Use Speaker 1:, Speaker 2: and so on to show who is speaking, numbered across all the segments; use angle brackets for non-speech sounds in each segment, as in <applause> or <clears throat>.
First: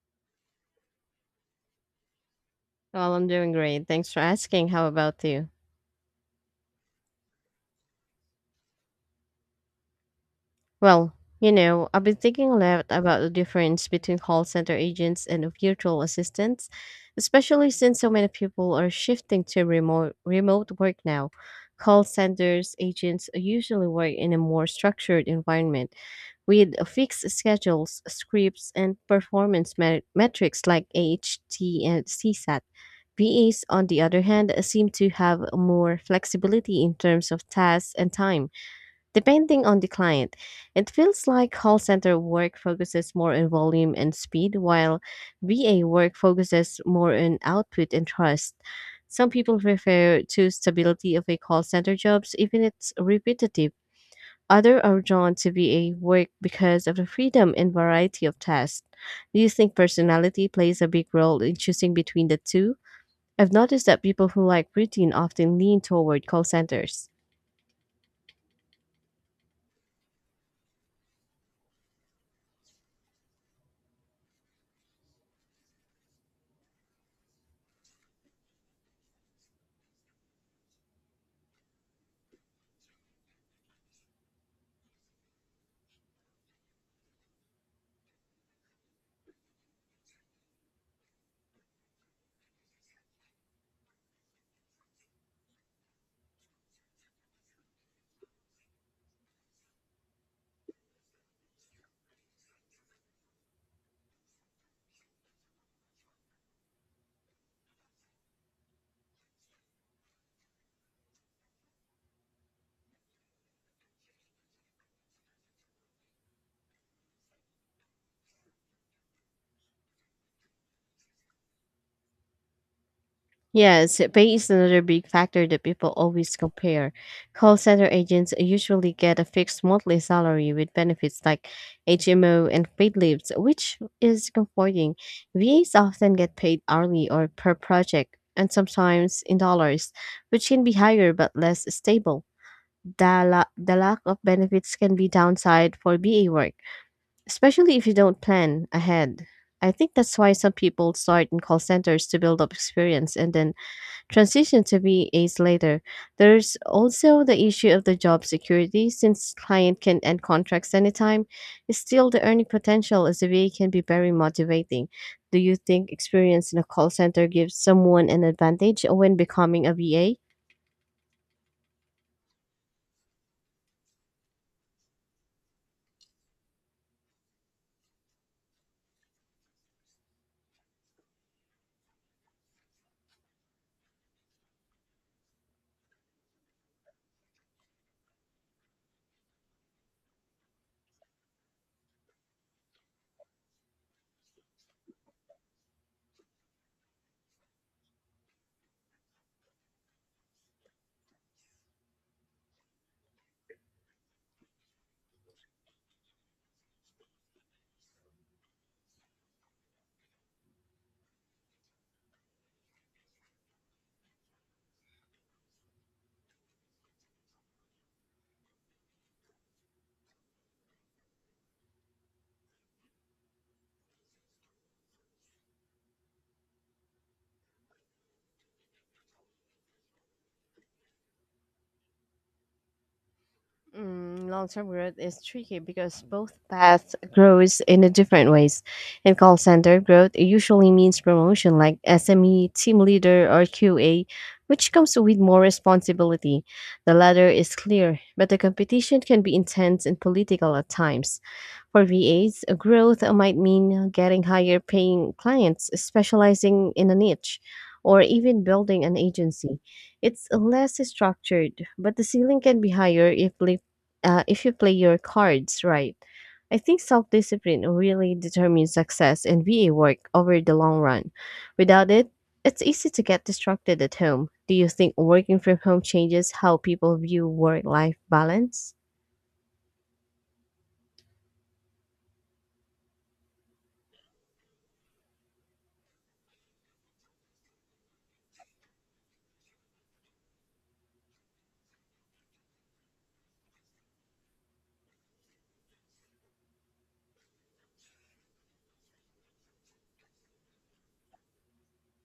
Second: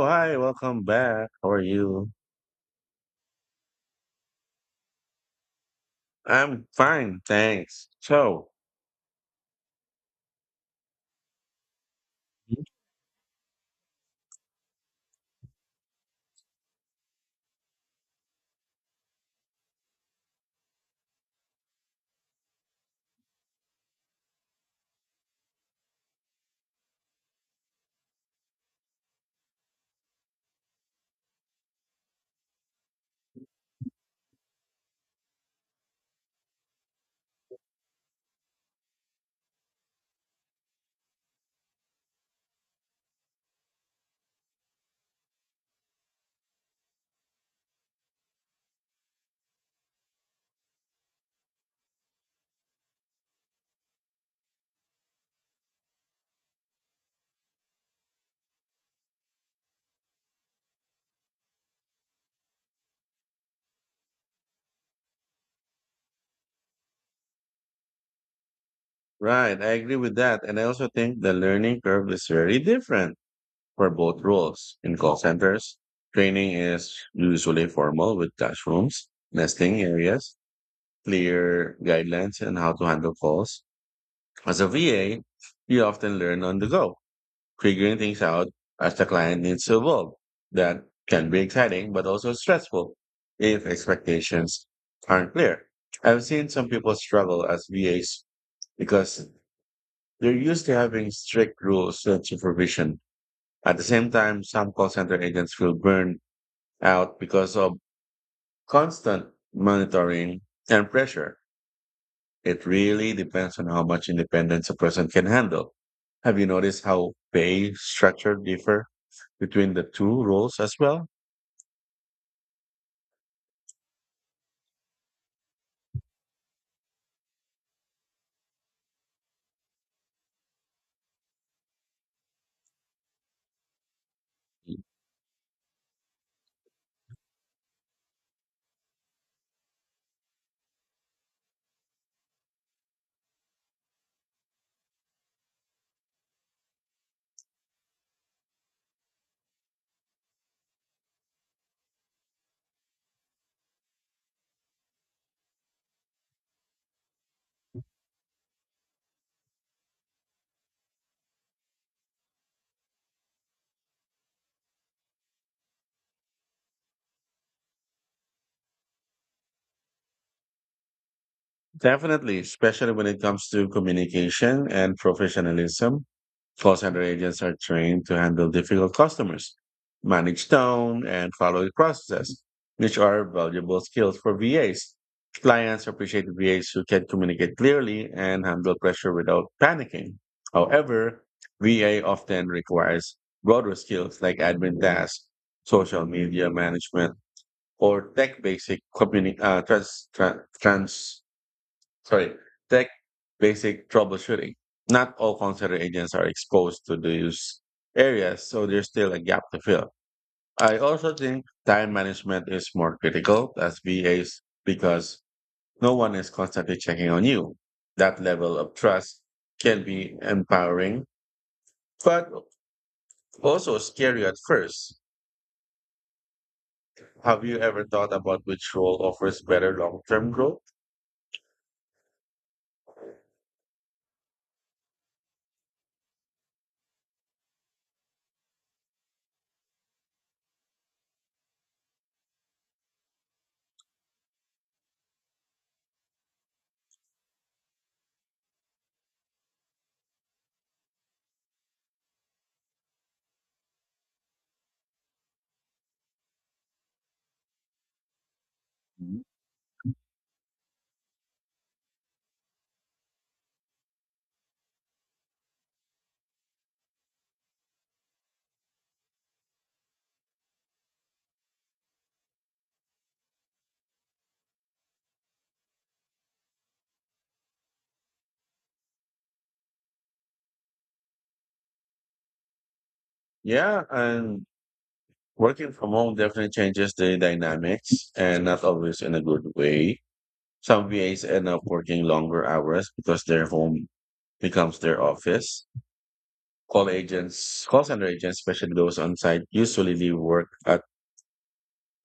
Speaker 1: Oh, hi, welcome back. How are you?
Speaker 2: Well, I'm doing great. Thanks for asking. How about you?
Speaker 1: I'm fine, thanks.
Speaker 2: Well, you know, I've been thinking a
Speaker 1: Mhm.
Speaker 2: lot about the difference between call center agents and virtual assistants, especially since so many people are shifting to remote work now. Call centers agents usually work in a more structured environment with fixed schedules, scripts, and performance metrics like AHT and CSAT. VAs, on the other hand, seem to have more flexibility in terms of tasks and time, depending on the client. It feels like call center work focuses more on volume and speed, while VA work focuses more on output and trust. Some people prefer to stability of a call center jobs, even if it's repetitive. Others are drawn to VA work because of the freedom and variety of tasks. Do you think personality plays a big role in choosing between the two? I've noticed that people who like routine often lean toward call centers.
Speaker 1: Right, I agree with that. And I also think the learning curve is very different for both roles. In call centers, training is usually formal with classrooms, nesting areas, clear guidelines, and how to handle calls. As a VA, you often learn on the go figuring things out as the client needs to evolve. That can be exciting, but also stressful if expectations aren't clear. I've seen some people struggle as VAs because they're used to having strict rules and supervision. At the same time, some call center agents feel burned out because of constant monitoring and pressure. It really depends on how much independence a person can handle. Have you noticed how pay structure differ between the two roles as well?
Speaker 2: Yes, pay is another big factor that people always compare. Call center agents usually get a fixed monthly salary with benefits like HMO and paid leaves, which is comforting. VAs often get paid hourly or per project, and sometimes in dollars, which can be higher but less stable. The lack of benefits can be downside for BA work especially if you don't plan ahead. I think that's why some people start in call centers to build up experience and then transition to VAs later. There's also the issue of the job security since client can end contracts anytime. Still, the earning potential as a VA can be very motivating. Do you think experience in a call center gives someone an advantage when becoming a VA?
Speaker 1: Definitely, especially when it comes to communication and professionalism. Call center agents are trained to handle difficult customers, manage tone, and follow the process, which are valuable skills for VAs. Clients appreciate VAs who can communicate clearly and handle pressure without panicking. However, VA often requires broader skills like admin tasks, social media management, or tech basic communi- trans, tran- trans, sorry, tech basic troubleshooting. Not all consular agents are exposed to these areas, so there's still a gap to fill. I also think time management is more critical as VAs because no one is constantly checking on you. That level of trust can be empowering, but also scary at first. Have you ever thought about which role offers better long term growth? Mhm.
Speaker 2: Mm, long-term growth is tricky because both paths grows in a different ways. In call center, growth usually means promotion like SME, team leader, or QA, which comes with more responsibility. The latter is clear, but the competition can be intense and political at times. For VAs, growth might mean getting higher paying clients, specializing in a niche, or even building an agency. It's less structured, but the ceiling can be higher if you play your cards right. I think self discipline really determines success in VA work over the long run. Without it, it's easy to get distracted at home. Do you think working from home changes how people view work life balance?
Speaker 1: Yeah, and working from home definitely changes the dynamics and not always in a good way. Some VAs end up working longer hours because their home becomes their office. Call center agents, especially those on site, usually leave work at,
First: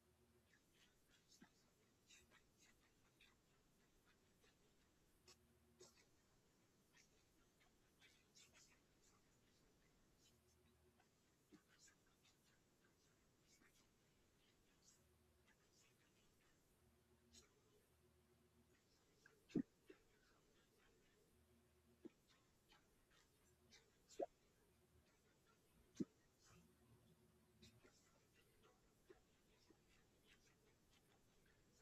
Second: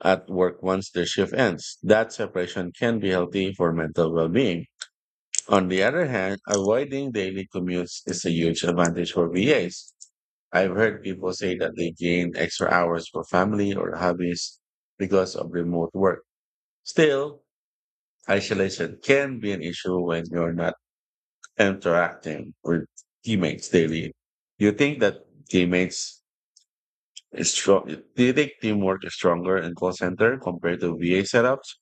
Speaker 1: at work once their shift ends. That separation can be healthy for mental well being. On the other hand, avoiding daily commutes is a huge advantage for VAs. I've heard people say that they gain extra hours for family or hobbies because of remote work. Still, isolation can be an issue when you're not interacting with teammates daily. Do you think that teammates is strong? Do you think teamwork is stronger in call center compared to VA setups?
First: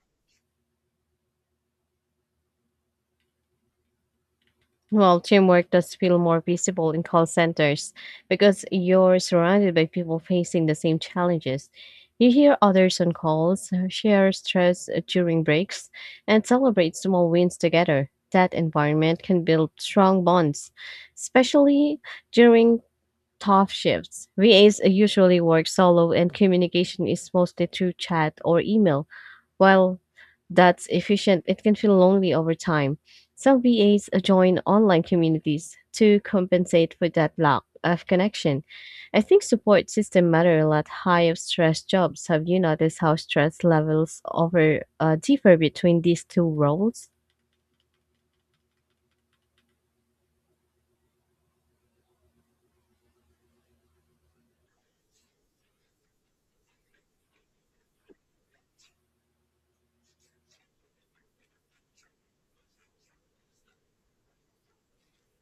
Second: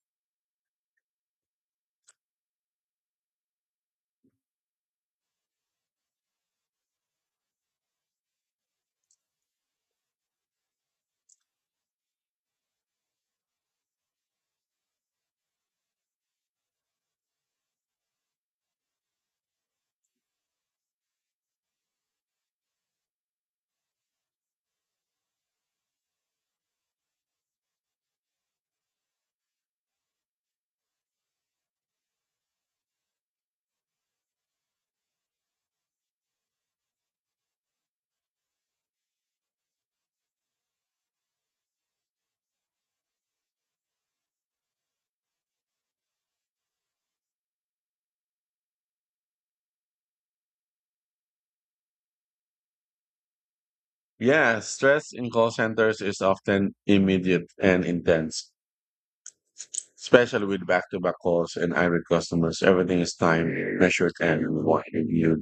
Speaker 2: Well, teamwork does feel more visible in call centers because you're surrounded by people facing the same challenges. You hear others on calls, share stress during breaks, and celebrate small wins together. That environment can build strong bonds, especially during tough shifts. VAs usually work solo, and communication is mostly through chat or email. While that's efficient, it can feel lonely over time. Some VAs join online communities to compensate for that lack of connection. I think support system matter a lot high of stress jobs. Have you noticed how stress levels over differ between these two roles?
Speaker 1: Yeah, stress in call centers is often immediate and intense especially with back-to-back calls and irate customers. Everything is timed, measured, and reviewed,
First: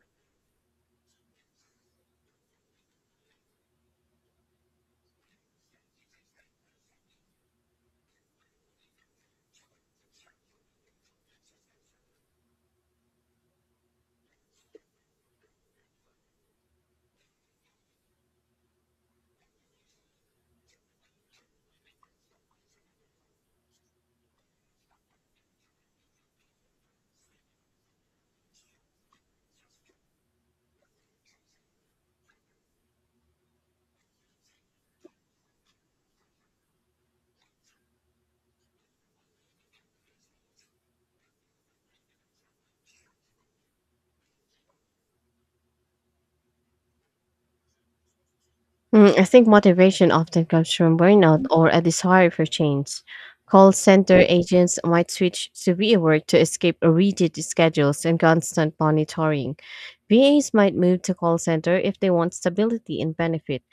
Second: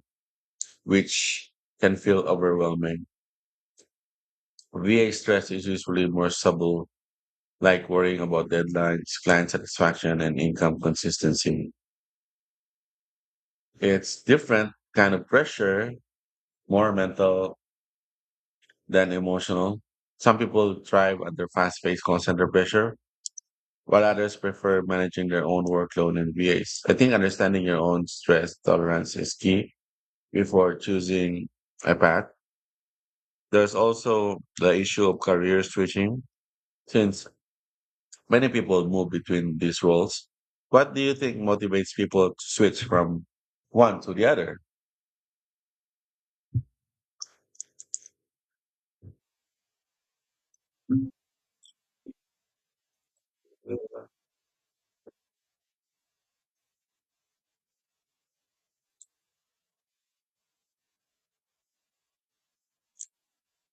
Speaker 1: which can feel overwhelming. VA stress is usually more subtle, like worrying about deadlines, client satisfaction, and income consistency. It's different kind of pressure, more mental than emotional. Some people thrive under fast-paced call center pressure, while others prefer managing their own workload and VAs. I think understanding your own stress tolerance is key before choosing a path. There's also the issue of career switching, since many people move between these roles. What do you think motivates people to switch from one to the other?
Speaker 2: Mm, I think motivation often comes from burnout or a desire for change. Call center agents might switch to VA work to escape rigid schedules and constant monitoring. VAs might move to call center if they want stability and benefit.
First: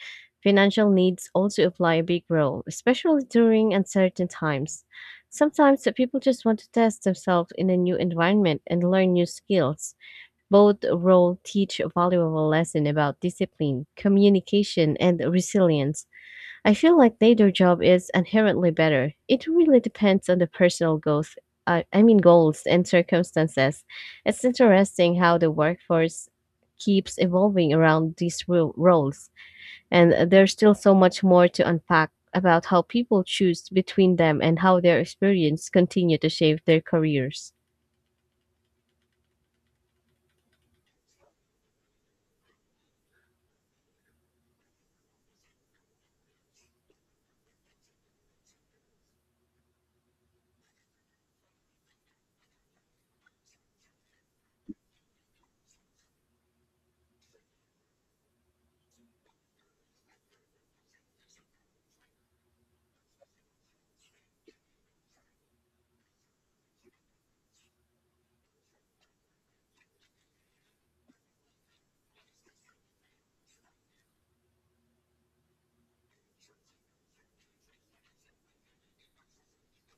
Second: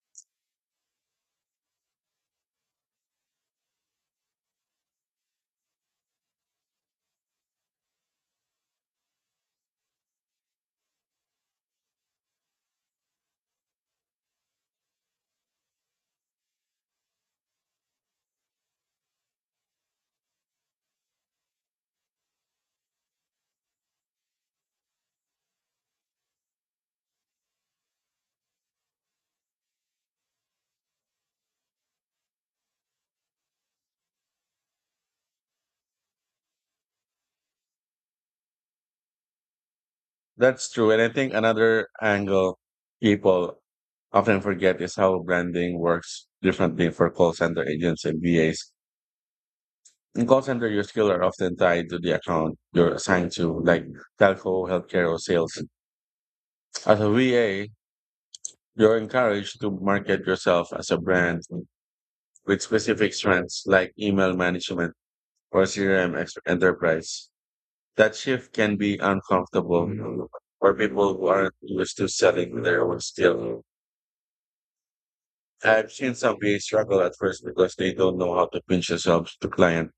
Speaker 2: Financial needs also apply a big role, especially during uncertain times. Sometimes the people just want to test themselves in a new environment and learn new skills. Both roles teach a valuable lesson about discipline, communication, and resilience. I feel like neither job is inherently better. It really depends on the personal goals. I mean goals and circumstances. It's interesting how the workforce keeps evolving around these roles, and there's still so much more to unpack about how people choose between them and how their experience continue to shape their careers.
Speaker 1: That's true. And I think another angle people often forget is how branding works differently for call center agents and VAs. In call center, your skills are often tied to the account you're assigned to, like telco, healthcare, or sales. As a VA, you're encouraged to market yourself as a brand with specific strengths like email management or enterprise. That shift can be uncomfortable for people who aren't used to selling their own skill. I've seen some VA struggle at first because they don't know how to pinch themselves to client.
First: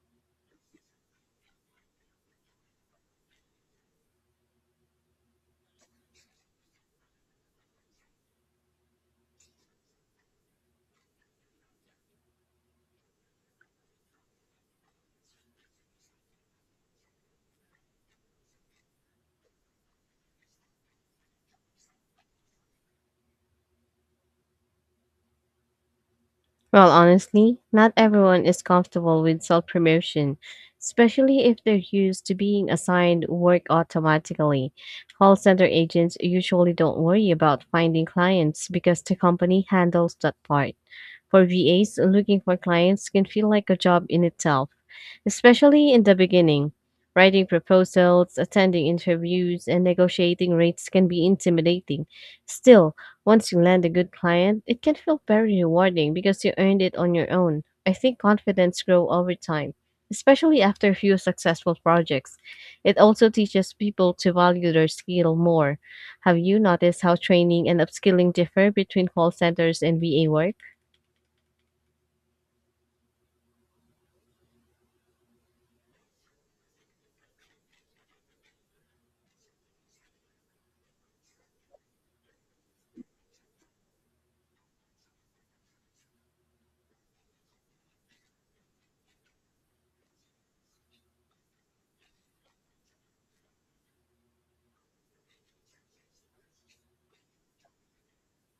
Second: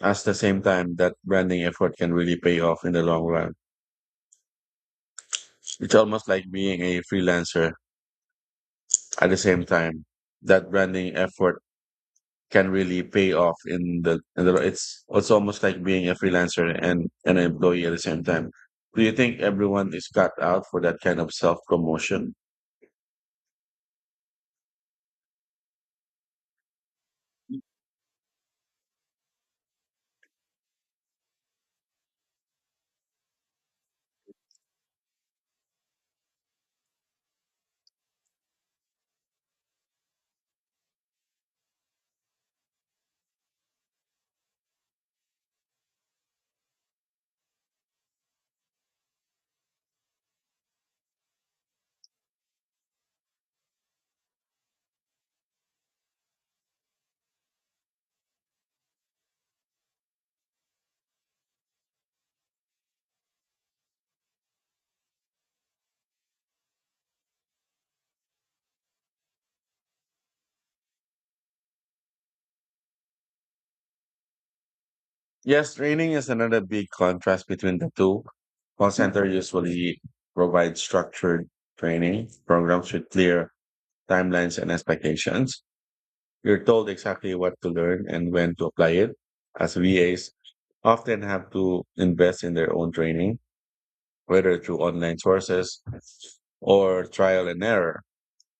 Speaker 1: At the same time, that branding effort can really pay off in the long run. It's almost like being a freelancer at the same time. That branding effort can really pay off in the, it's almost like being a freelancer and an employee at the same time. Do you think everyone is cut out for that kind of self promotion?
Speaker 2: Well, honestly, not everyone is comfortable with self promotion, especially if they're used to being assigned work automatically. Call center agents usually don't worry about finding clients because the company handles that part. For VAs, looking for clients can feel like a job in itself, especially in the beginning. Writing proposals, attending interviews, and negotiating rates can be intimidating. Still, once you land a good client, it can feel very rewarding because you earned it on your own. I think confidence grows over time, especially after a few successful projects. It also teaches people to value their skill more. Have you noticed how training and upskilling differ between call centers and VA work?
Speaker 1: Yes, training is another big contrast between the two. Call center usually provides structured training programs with clear timelines and expectations. You're told exactly what to learn and when to apply it. As VAs often have to invest in their own training whether through online sources or trial and error,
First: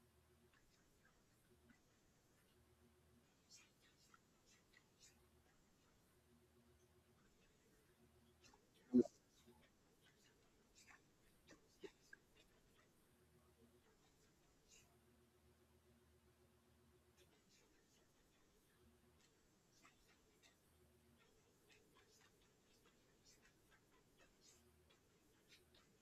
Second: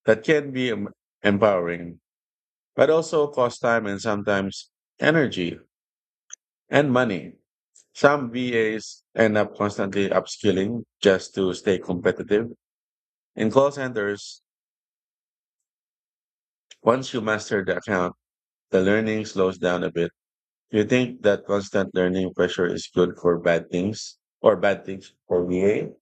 Speaker 1: that can be empowering, but also cost time and sometimes energy and money. Some VAs end up constantly upskilling just to stay competitive. In call centers, once you master the account, the learning slows down a bit. Do you think that constant learning pressure is good for bad things or bad things for VA?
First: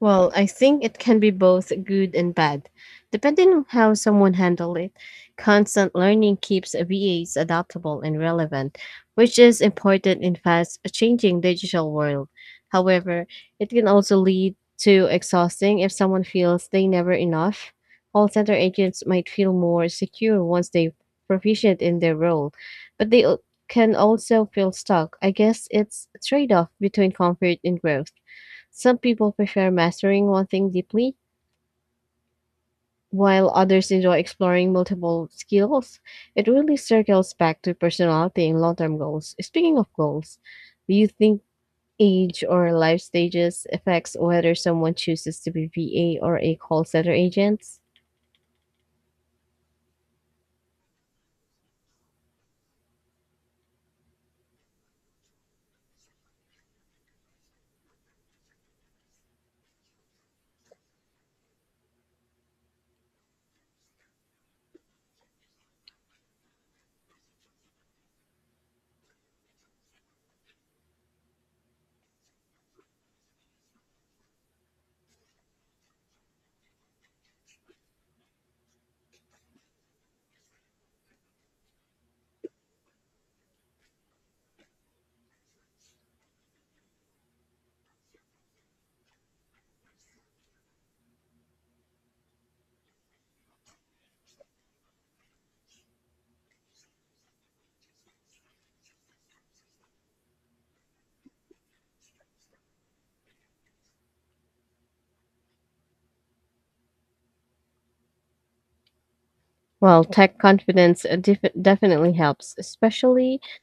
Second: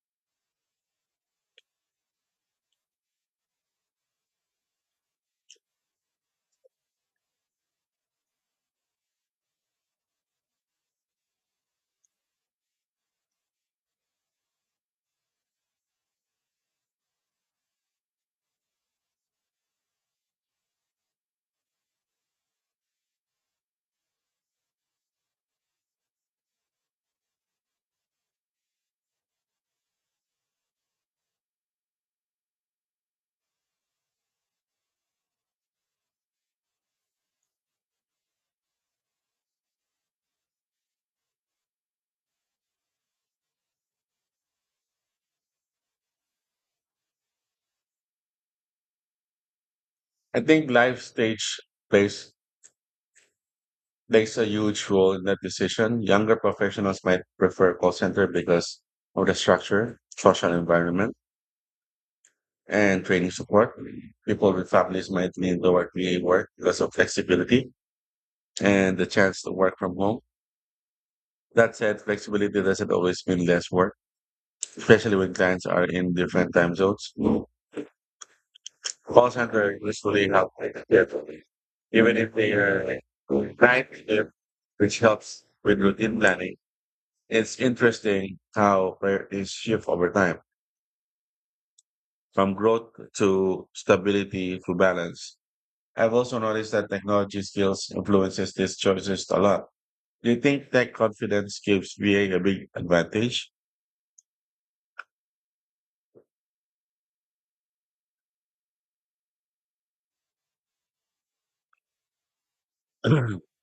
Speaker 2: Well, I think it can be both good and bad, depending on how someone handles it. Constant learning keeps VAs adaptable and relevant, which is important in fast changing digital world. However, it can also lead to exhausting if someone feels they never enough. Call center agents might feel more secure once they proficient in their role, but can also feel stuck. I guess it's a trade-off between comfort and growth. Some people prefer mastering one thing deeply, while others enjoy exploring multiple skills. It really circles back to personality and long term goals. Speaking of goals, do you think age or life stages affects whether someone chooses to be VA or a call center agent?
Speaker 1: I think life stage plays There's a huge role in that decision. Younger professionals might prefer call center because of the structure, social environment, and training support. People with families might lean toward VA work because of flexibility and the chance to work from home. That said, flexibility doesn't always mean less work, especially when clients are in different time zones. Call center usually help carefully, even if they are like, night shift, which helps with routine planning. It's interesting how priorities shift over time, from growth to stability to balance. I've also noticed that technology skills influences these choices a lot. Do you think tech confidence gives VA a big advantage?
Speaker 2: Well, tech confidence definitely helps, especially
Speaker 1: <clears throat>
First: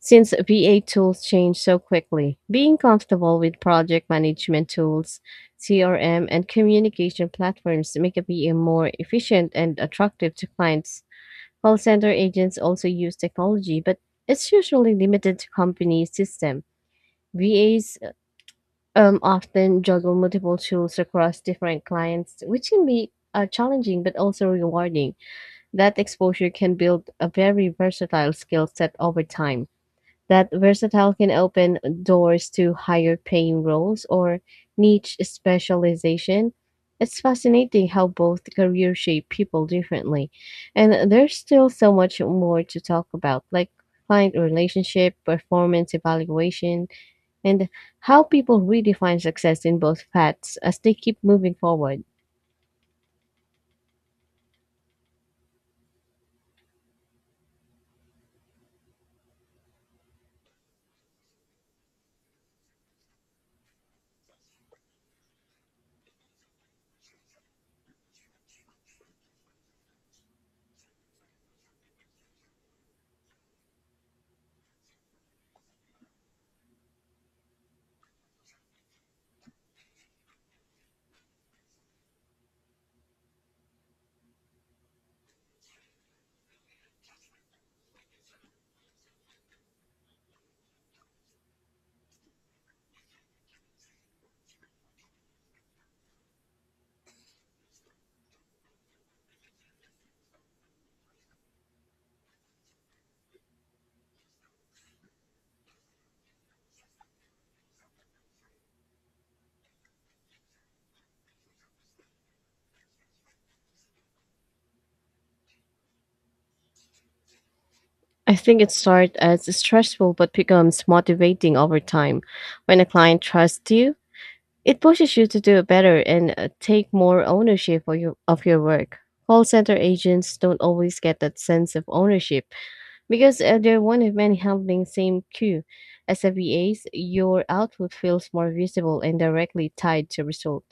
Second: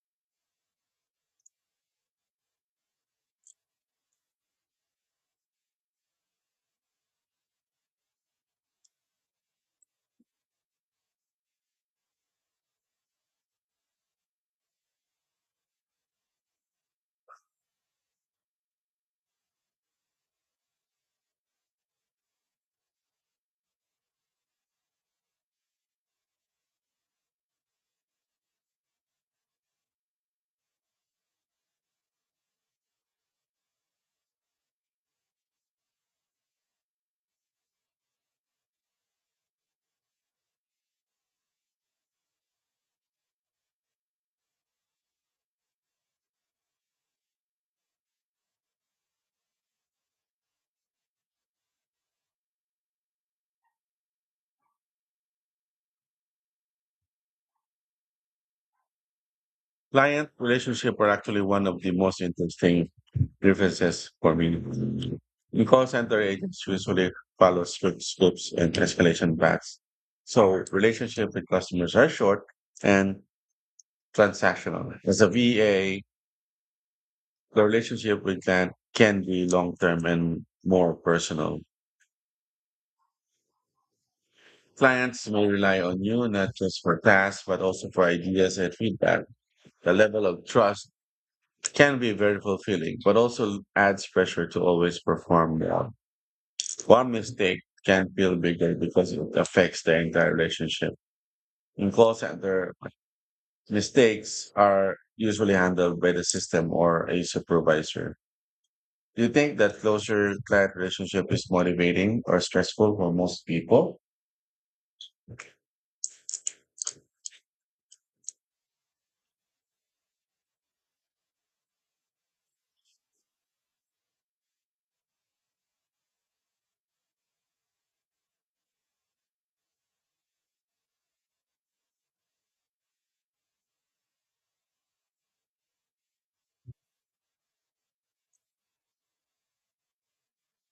Speaker 2: since VA tools change so quickly, being comfortable with project management tools, CRM, and communication platforms make a VA more efficient and attractive to clients. Call center agents also use technology, but it's usually limited to company system. VAs often juggle multiple tools across different clients, which can be challenging but also rewarding. That exposure can build a very versatile skill set over time that versatile can open doors to higher paying roles or niche specialization. It's fascinating how both careers shape people differently. And there's still so much more to talk about, like client relationship, performance evaluation, and how people redefine success in both paths as they keep moving forward.
Speaker 1: Client relationship are actually one of the most interesting differences for me. In call center agents usually follow strict scripts and escalation paths. So relationship with customers are short and transactional. As a VA, the relationship with client can be long term and more personal. Clients may rely on you not just for tasks, but also for ideas and feedback. The level of trust can be very fulfilling, but also adds pressure to always perform well. One mistake can feel bigger because it affects the entire relationship. In call center, mistakes are usually handled by the system or a supervisor. Do you think that closer client relationship is motivating or stressful for most people?
Speaker 2: I think it starts as stressful but becomes motivating over time. When a client trusts you, it pushes you to do better and take more ownership of your work. Call center agents don't always get that sense of ownership. Because they're one of many handling same queue. As a VAs, your output feels more visible and directly tied to result.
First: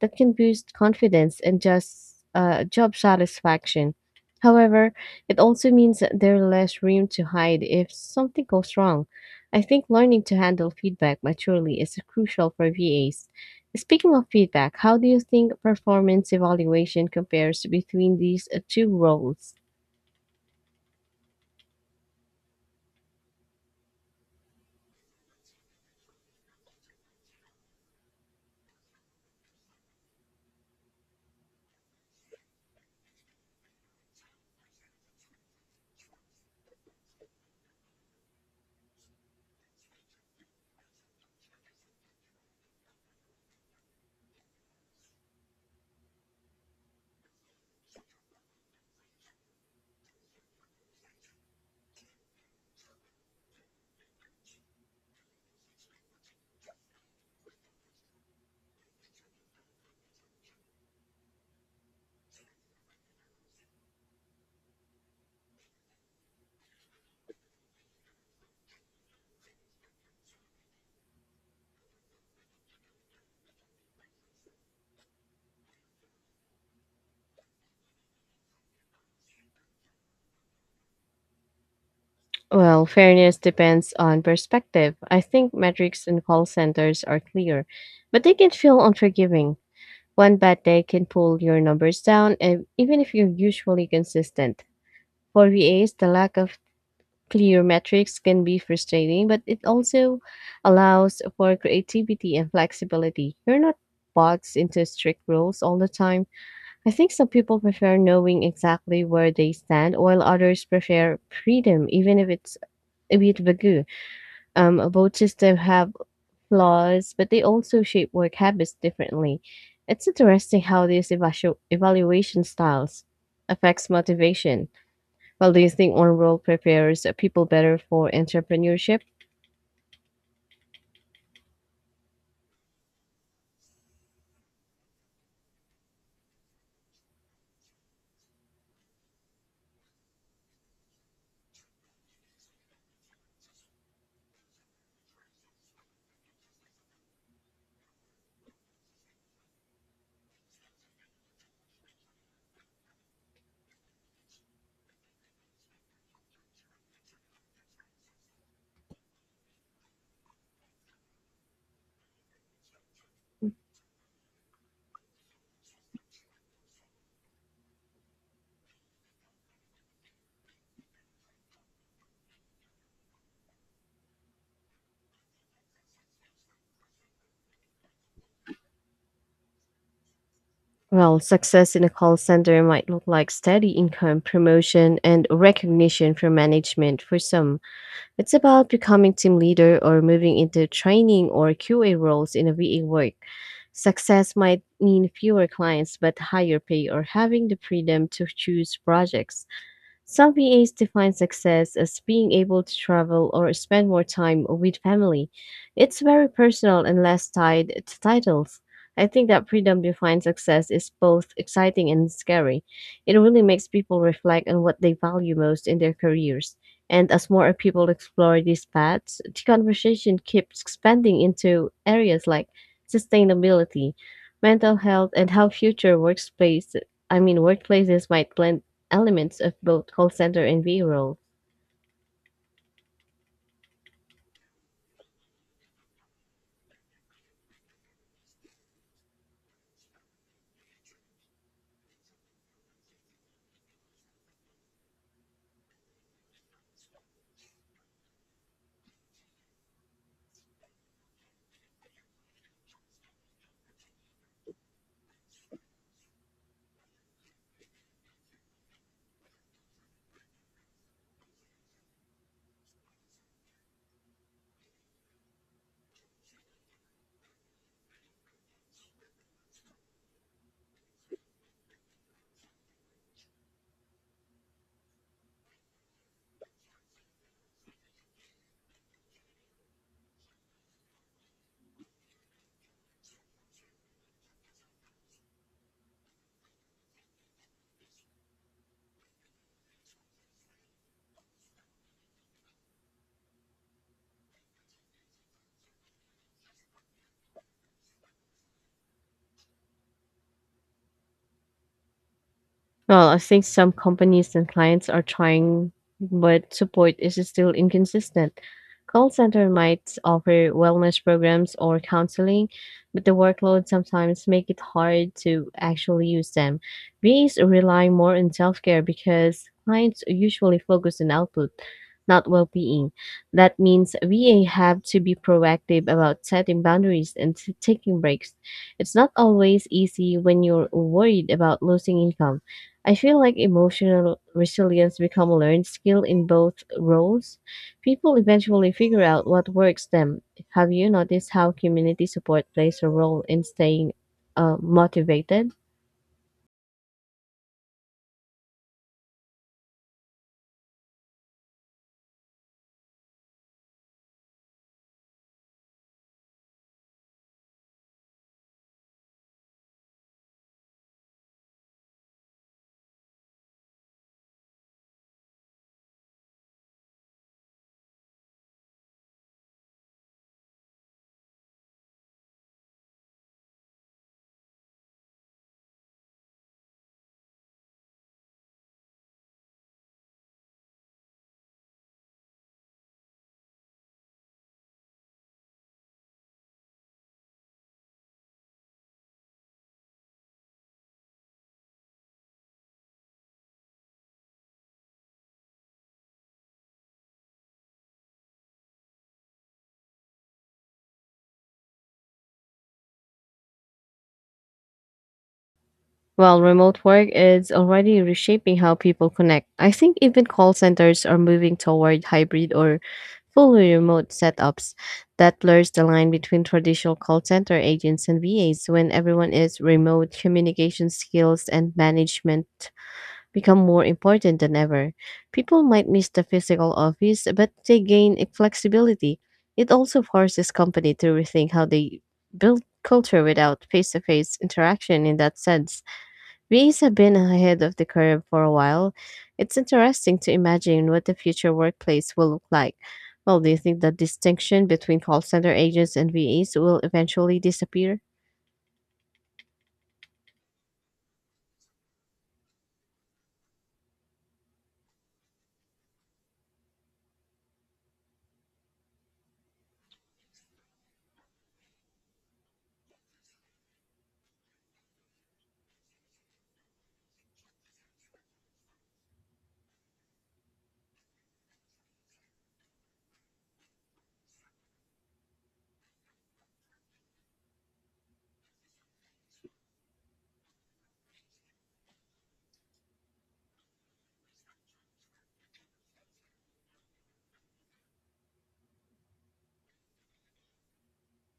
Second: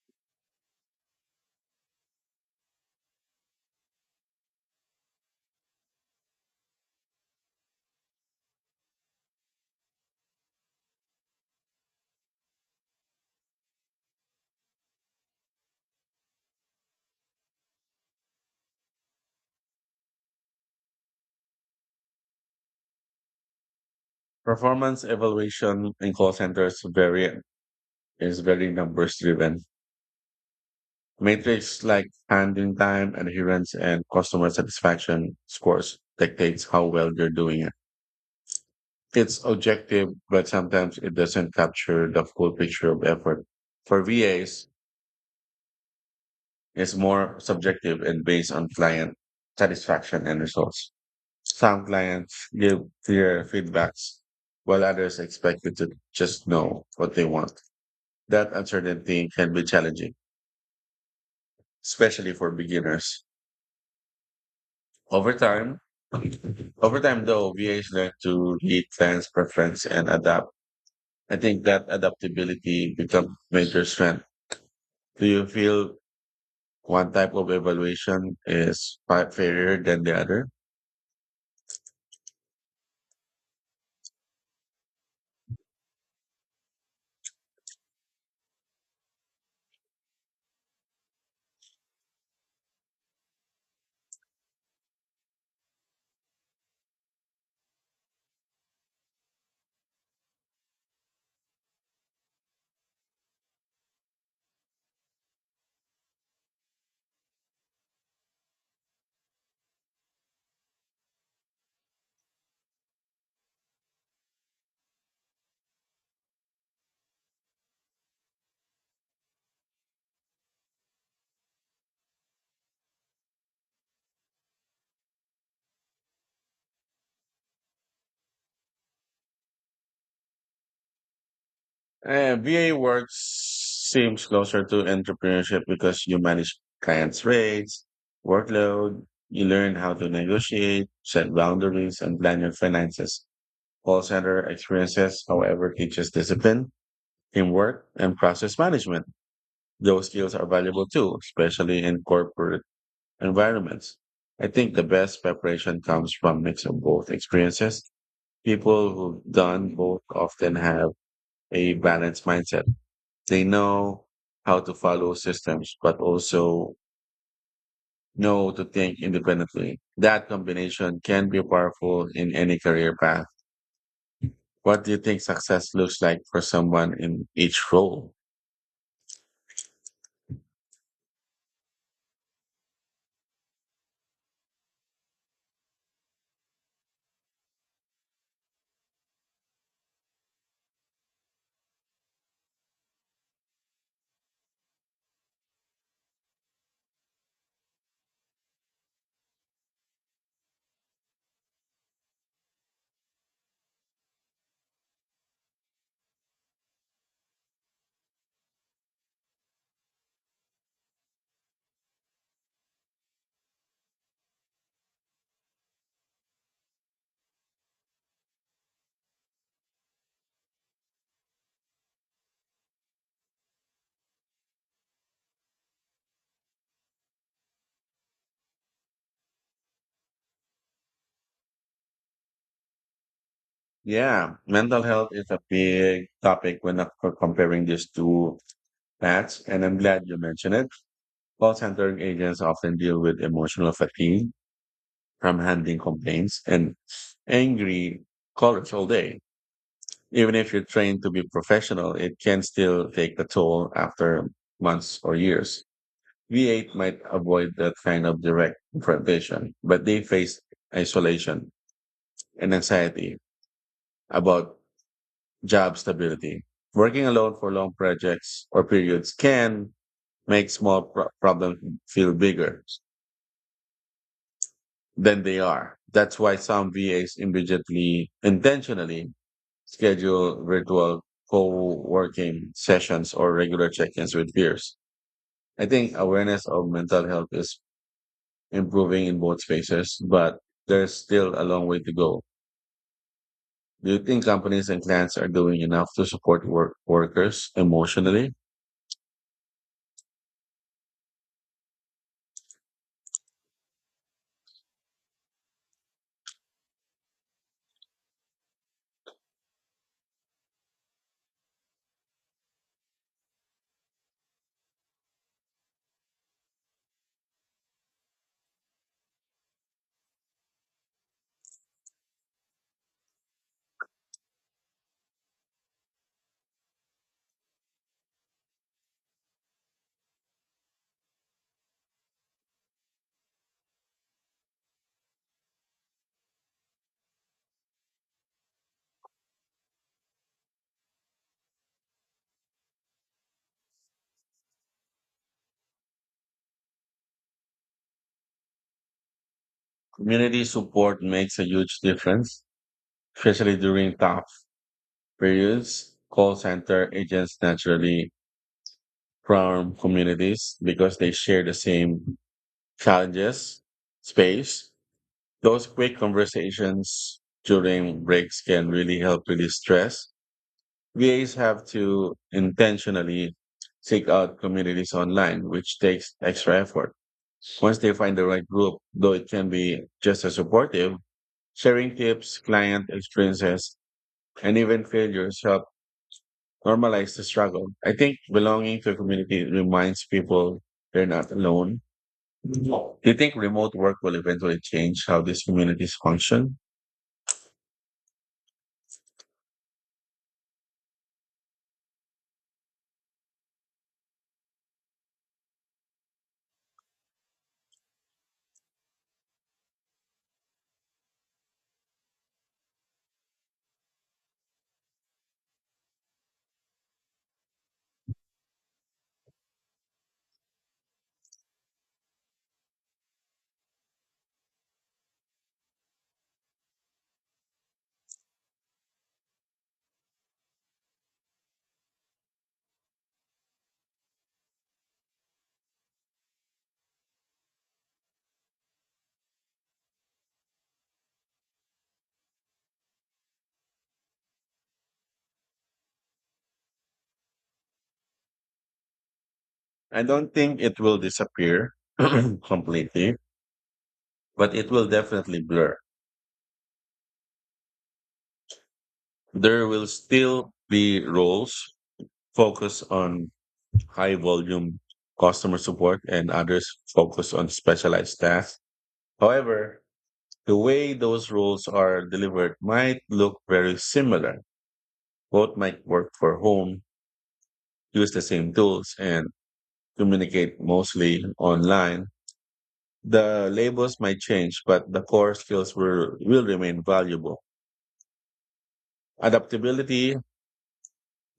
Speaker 2: That can boost confidence and just job satisfaction. However, it also means that there's less room to hide if something goes wrong. I think learning to handle feedback maturely is crucial for VAs. Speaking of feedback, how do you think performance evaluation compares between these two roles?
Speaker 1: Performance evaluation in call centers vary is very numbers driven. Metrics like handling time, adherence, and customer satisfaction scores dictates how well you're doing it. It's objective, but sometimes it doesn't capture the full picture of effort. For VAs, it's more subjective and based on client satisfaction and results. Some clients give clear feedbacks, while others expect you to just know what they want. That uncertainty can be challenging, especially for beginners. Over time, over time, though, VAs learn to read fans' preference and adapt. I think that adaptability becomes major strength. Do you feel one type of evaluation is fairer than the other?
Speaker 2: Well, fairness depends on perspective. I think metrics in call centers are clear, but they can feel unforgiving. One bad day can pull your numbers down, and even if you're usually consistent. For VAs, the lack of clear metrics can be frustrating, but it also allows for creativity and flexibility. You're not boxed into strict rules all the time. I think some people prefer knowing exactly where they stand, while others prefer freedom, even if it's a bit vague. Both systems have flaws, but they also shape work habits differently. It's interesting how these evaluation styles affects motivation. Well, do you think one role prepares people better for entrepreneurship?
Speaker 1: VA work seems closer to entrepreneurship because you manage clients' rates, workload, you learn how to negotiate, set boundaries, and plan your finances. Call center experiences, however, teaches discipline teamwork and process management. Those skills are valuable too, especially in corporate environments. I think the best preparation comes from mix of both experiences. People who've done both often have a balanced mindset. They know how to follow systems, but also know to think independently. That combination can be powerful in any career path. What do you think success looks like for someone in each role?
Speaker 2: Well, success in a call center might look like steady income, promotion, and recognition from management for some. It's about becoming team leader or moving into training or QA roles in a VA work. Success might mean fewer clients but higher pay or having the freedom to choose projects. Some VAs define success as being able to travel or spend more time with family. It's very personal and less tied to titles. I think that freedom defined success is both exciting and scary. It really makes people reflect on what they value most in their careers. And as more people explore these paths, the conversation keeps expanding into areas like sustainability, mental health, and how future workspace I mean workplaces might blend elements of both call center and video.
Speaker 1: Yeah, mental health is a big topic when comparing these two paths, and I'm glad you mentioned it. Call center agents often deal with emotional fatigue from handling complaints and angry callers all day. Even if you're trained to be professional, it can still take a toll after months or years. V8 might avoid that kind of direct confrontation, but they face isolation and anxiety about job stability. Working alone for long projects or periods can make small problems feel bigger than they are. That's why some VAs immediately, intentionally schedule virtual co-working sessions or regular check-ins with peers. I think awareness of mental health is improving in both spaces, but there's still a long way to go. Do you think companies and clients are doing enough to support workers emotionally?
Speaker 2: Well, I think some companies and clients are trying, but support is still inconsistent. Call center might offer wellness programs or counseling, but the workload sometimes make it hard to actually use them. VAs rely more on self-care because clients usually focus on output, not well-being. That means VA have to be proactive about setting boundaries and taking breaks. It's not always easy when you're worried about losing income. I feel like emotional resilience become a learned skill in both roles. People eventually figure out what works them. Have you noticed how community support plays a role in staying motivated?
Speaker 1: Community support makes a huge difference, especially during tough periods. Call center agents naturally from communities because they share the same challenges, space. Those quick conversations during breaks can really help release stress. VAs have to intentionally seek out communities online, which takes extra effort. Once they find the right group, though it can be just as supportive, sharing tips, client experiences, and even failures help normalize the struggle. I think belonging to a community reminds people they're not alone. Do you think remote work will eventually change how these communities function?
Speaker 2: While remote work is already reshaping how people connect, I think even call centers are moving toward hybrid or fully remote setups that blurs the line between traditional call center agents and VAs. When everyone is remote, communication skills and management become more important than ever. People might miss the physical office, but they gain flexibility. It also forces company to rethink how they build culture without face-to-face interaction in that sense. VAs have been ahead of the curve for a while. It's interesting to imagine what the future workplace will look like. Well, do you think the distinction between call center agents and VAs will eventually disappear?
Speaker 1: I don't think it will disappear <clears throat> completely, but it will definitely blur. There will still be roles focused on high volume customer support and others focused on specialized tasks. However, the way those roles are delivered might look very similar. Both might work for home, use the same tools, and communicate mostly online. The labels might change, but the core skills will remain valuable. Adaptability,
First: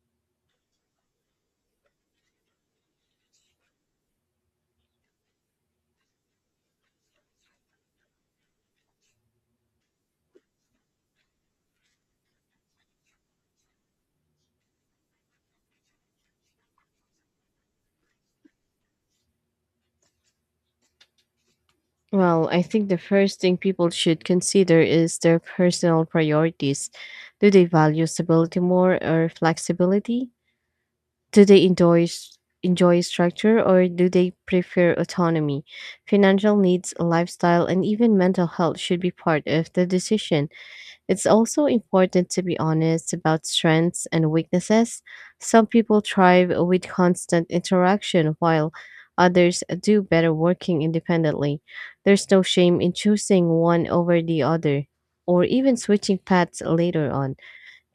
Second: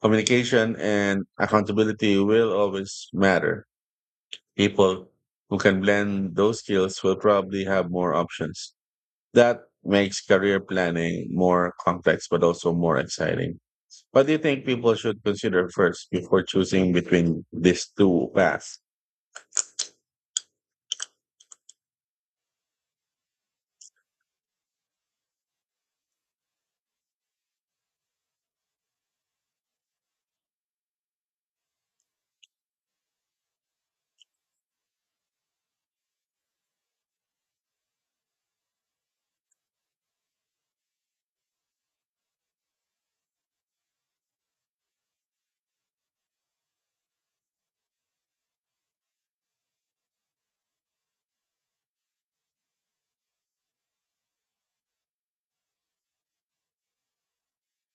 Speaker 1: communication, and accountability will always matter. People who can blend those skills will probably have more options. That makes career planning more complex, but also more exciting. What do you think people should consider first before choosing between these two paths?
Speaker 2: Well, I think the first thing people should consider is their personal priorities. Do they value stability more or flexibility? Do they enjoy structure or do they prefer autonomy? Financial needs, lifestyle, and even mental health should be part of the decision. It's also important to be honest about strengths and weaknesses. Some people thrive with constant interaction, while others do better working independently. There's no shame in choosing one over the other, or even switching paths later on.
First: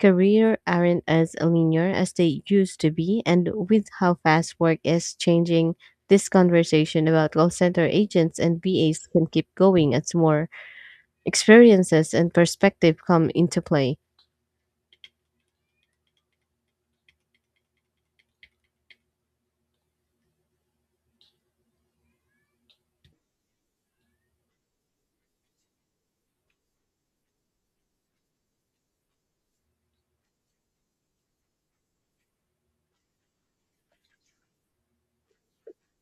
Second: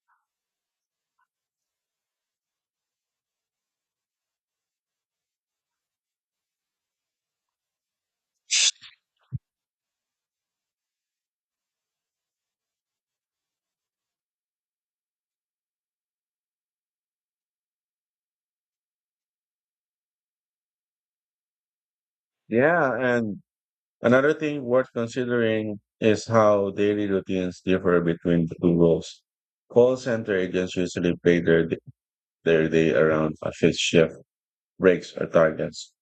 Speaker 2: Career aren't as linear as they used to be, and with how fast work is changing, this conversation about call center agents and VAs can keep going. It's more experiences and perspective come into play?
Speaker 1: Yeah, and another thing worth considering is how daily routines differ between the two roles. Call center agents usually play their day around a fixed shift, breaks, or targets.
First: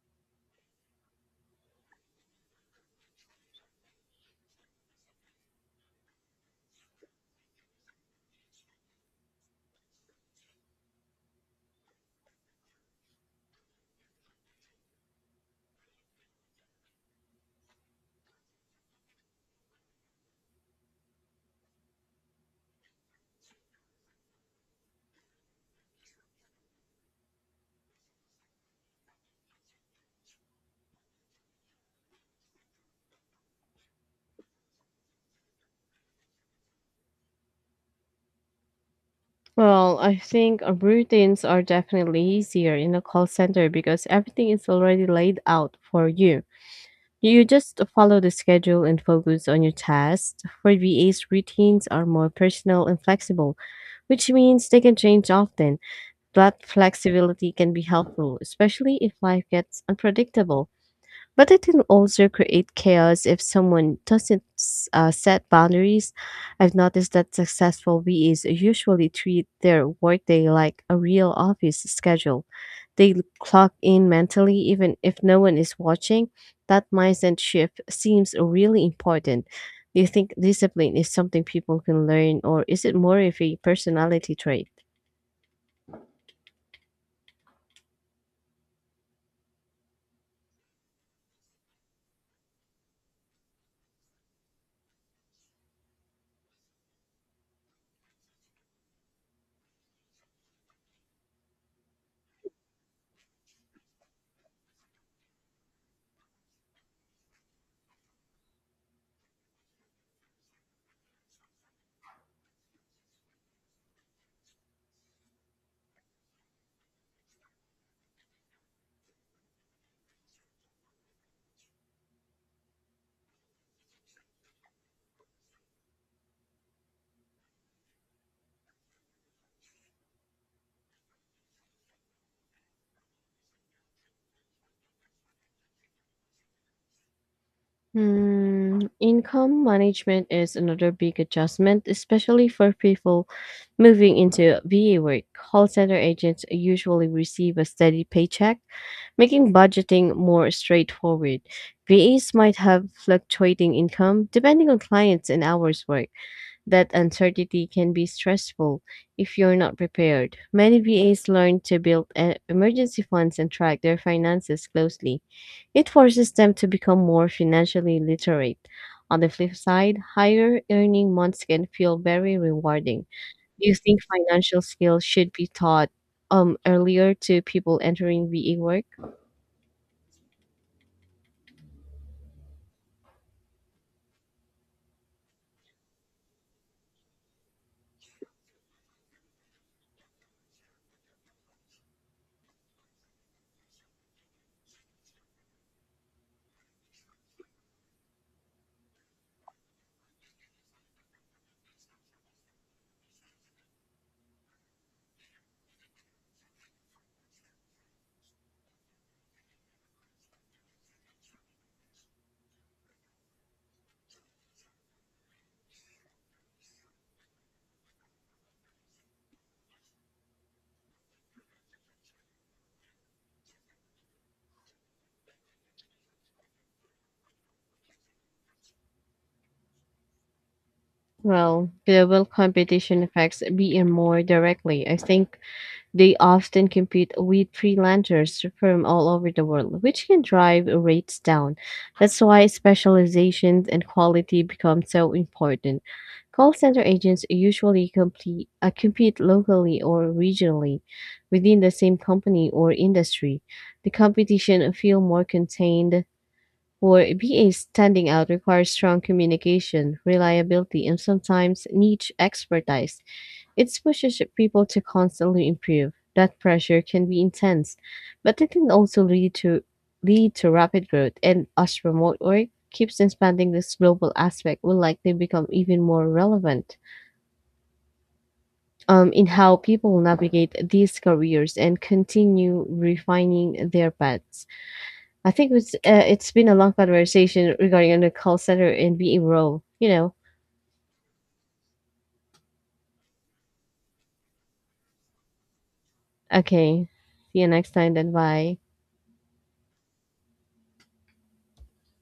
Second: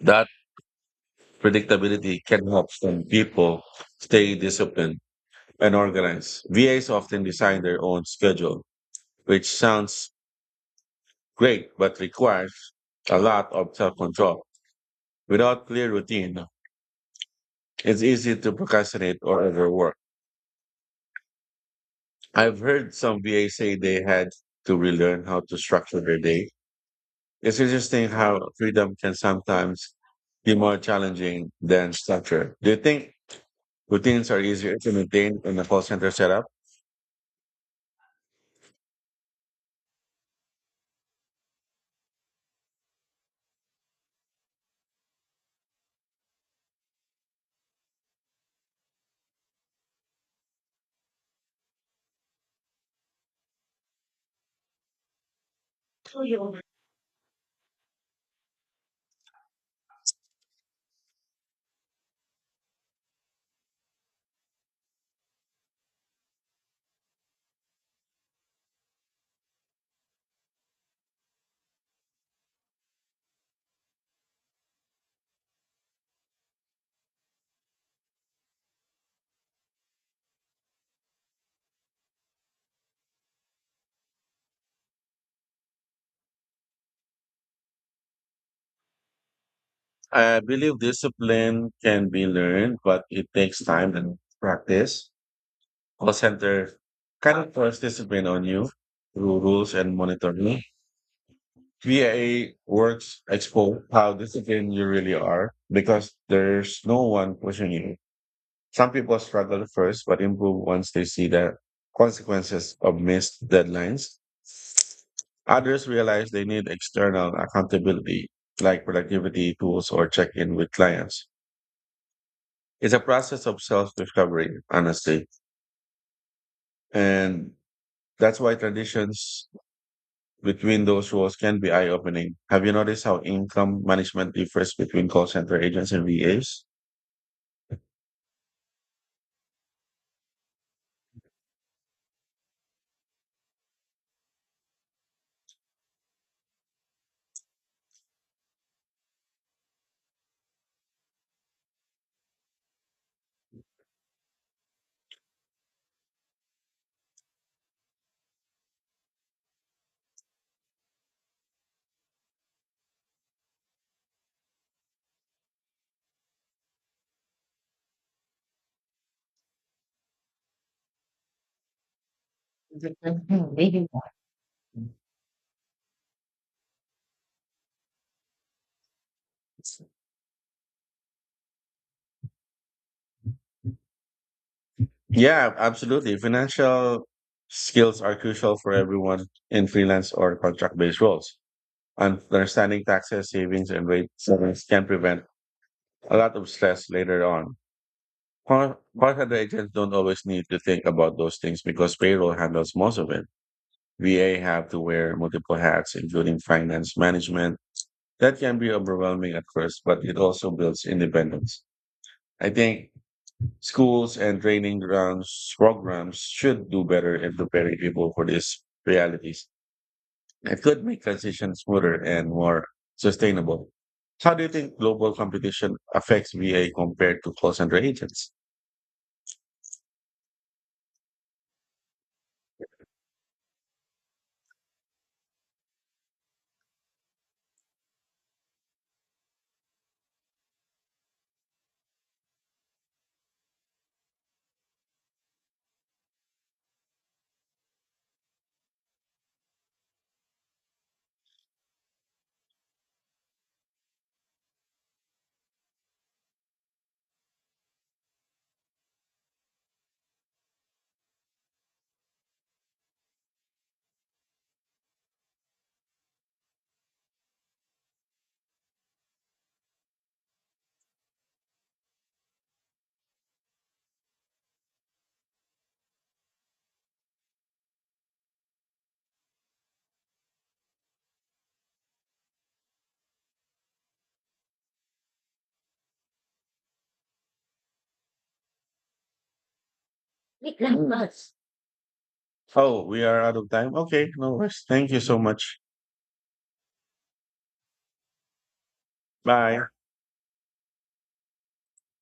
Speaker 1: That predictability can help some people stay disciplined and organized. VAs often design their own schedule, which sounds great but requires a lot of self control. Without clear routine, no. It's easy to procrastinate or overwork. I've heard some VA say they had to relearn how to structure their day. It's interesting how freedom can sometimes be more challenging than structure. Do you think routines are easier to maintain in a call center setup?
Speaker 2: Well, I think routines are definitely easier in a call center because everything is already laid out for you. You just follow the schedule and focus on your tasks. For VAs, routines are more personal and flexible, which means they can change often. That flexibility can be helpful, especially if life gets unpredictable. But it can also create chaos if someone doesn't set boundaries. I've noticed that successful VAs usually treat their workday like a real office schedule. Clock in mentally even if no one is watching. That mindset shift seems really important. Do you think discipline is something people can learn, or is it more of a personality trait?
Speaker 1: I believe discipline can be learned, but it takes time and practice. Call center kind of force discipline on you through rules and monitoring. VA works expose how disciplined you really are because there's no one pushing you. Some people struggle first but improve once they see the consequences of missed deadlines. Others realize they need external accountability, like productivity tools or check in with clients. It's a process of self discovery, honestly. And that's why traditions between those roles can be eye-opening. Have you noticed how income management differs between call center agents and VAs?
Speaker 2: Hmm, income management is another big adjustment, especially for people moving into VA work. Call center agents usually receive a steady paycheck, making budgeting more straightforward. VAs might have fluctuating income depending on clients and hours worked. That uncertainty can be stressful if you're not prepared. Many VAs learn to build emergency funds and track their finances closely. It forces them to become more financially literate. On the flip side, higher earning months can feel very rewarding. Do you think financial skills should be taught earlier to people entering VA work?
Speaker 1: Yeah, absolutely. Financial skills are crucial for everyone in freelance or contract-based roles. Understanding taxes, savings, and rate settings can prevent a lot of stress later on. Call center agents don't always need to think about those things because payroll handles most of it. VA have to wear multiple hats, including finance management. That can be overwhelming at first, but it also builds independence. I think schools and training grounds programs should do better in preparing people for these realities. It could make transition smoother and more sustainable. How do you think global competition affects VA compared to call center agents?
Speaker 2: Well, global
Speaker 1: <laughs>
Speaker 2: competition affects BE more directly. I think they often compete with freelancers from all over the world, which can drive rates down. That's why specializations and quality become so important. Call center agents usually compete locally or regionally within the same company or industry. The competition feel more contained. For BA standing out requires strong communication, reliability, and sometimes niche expertise. It pushes people to constantly improve. That pressure can be intense, but it can also lead to rapid growth. And as remote work keeps expanding, this global aspect will likely become even more relevant in how people navigate these careers and continue refining their paths. I think it's been a long conversation regarding the call center and being role. You know.
Speaker 1: Wait lang, boss. Oh, we are out of time. Okay, no worries. Thank you so much.
Speaker 2: Okay. See you next time. Then bye.
Speaker 1: Bye.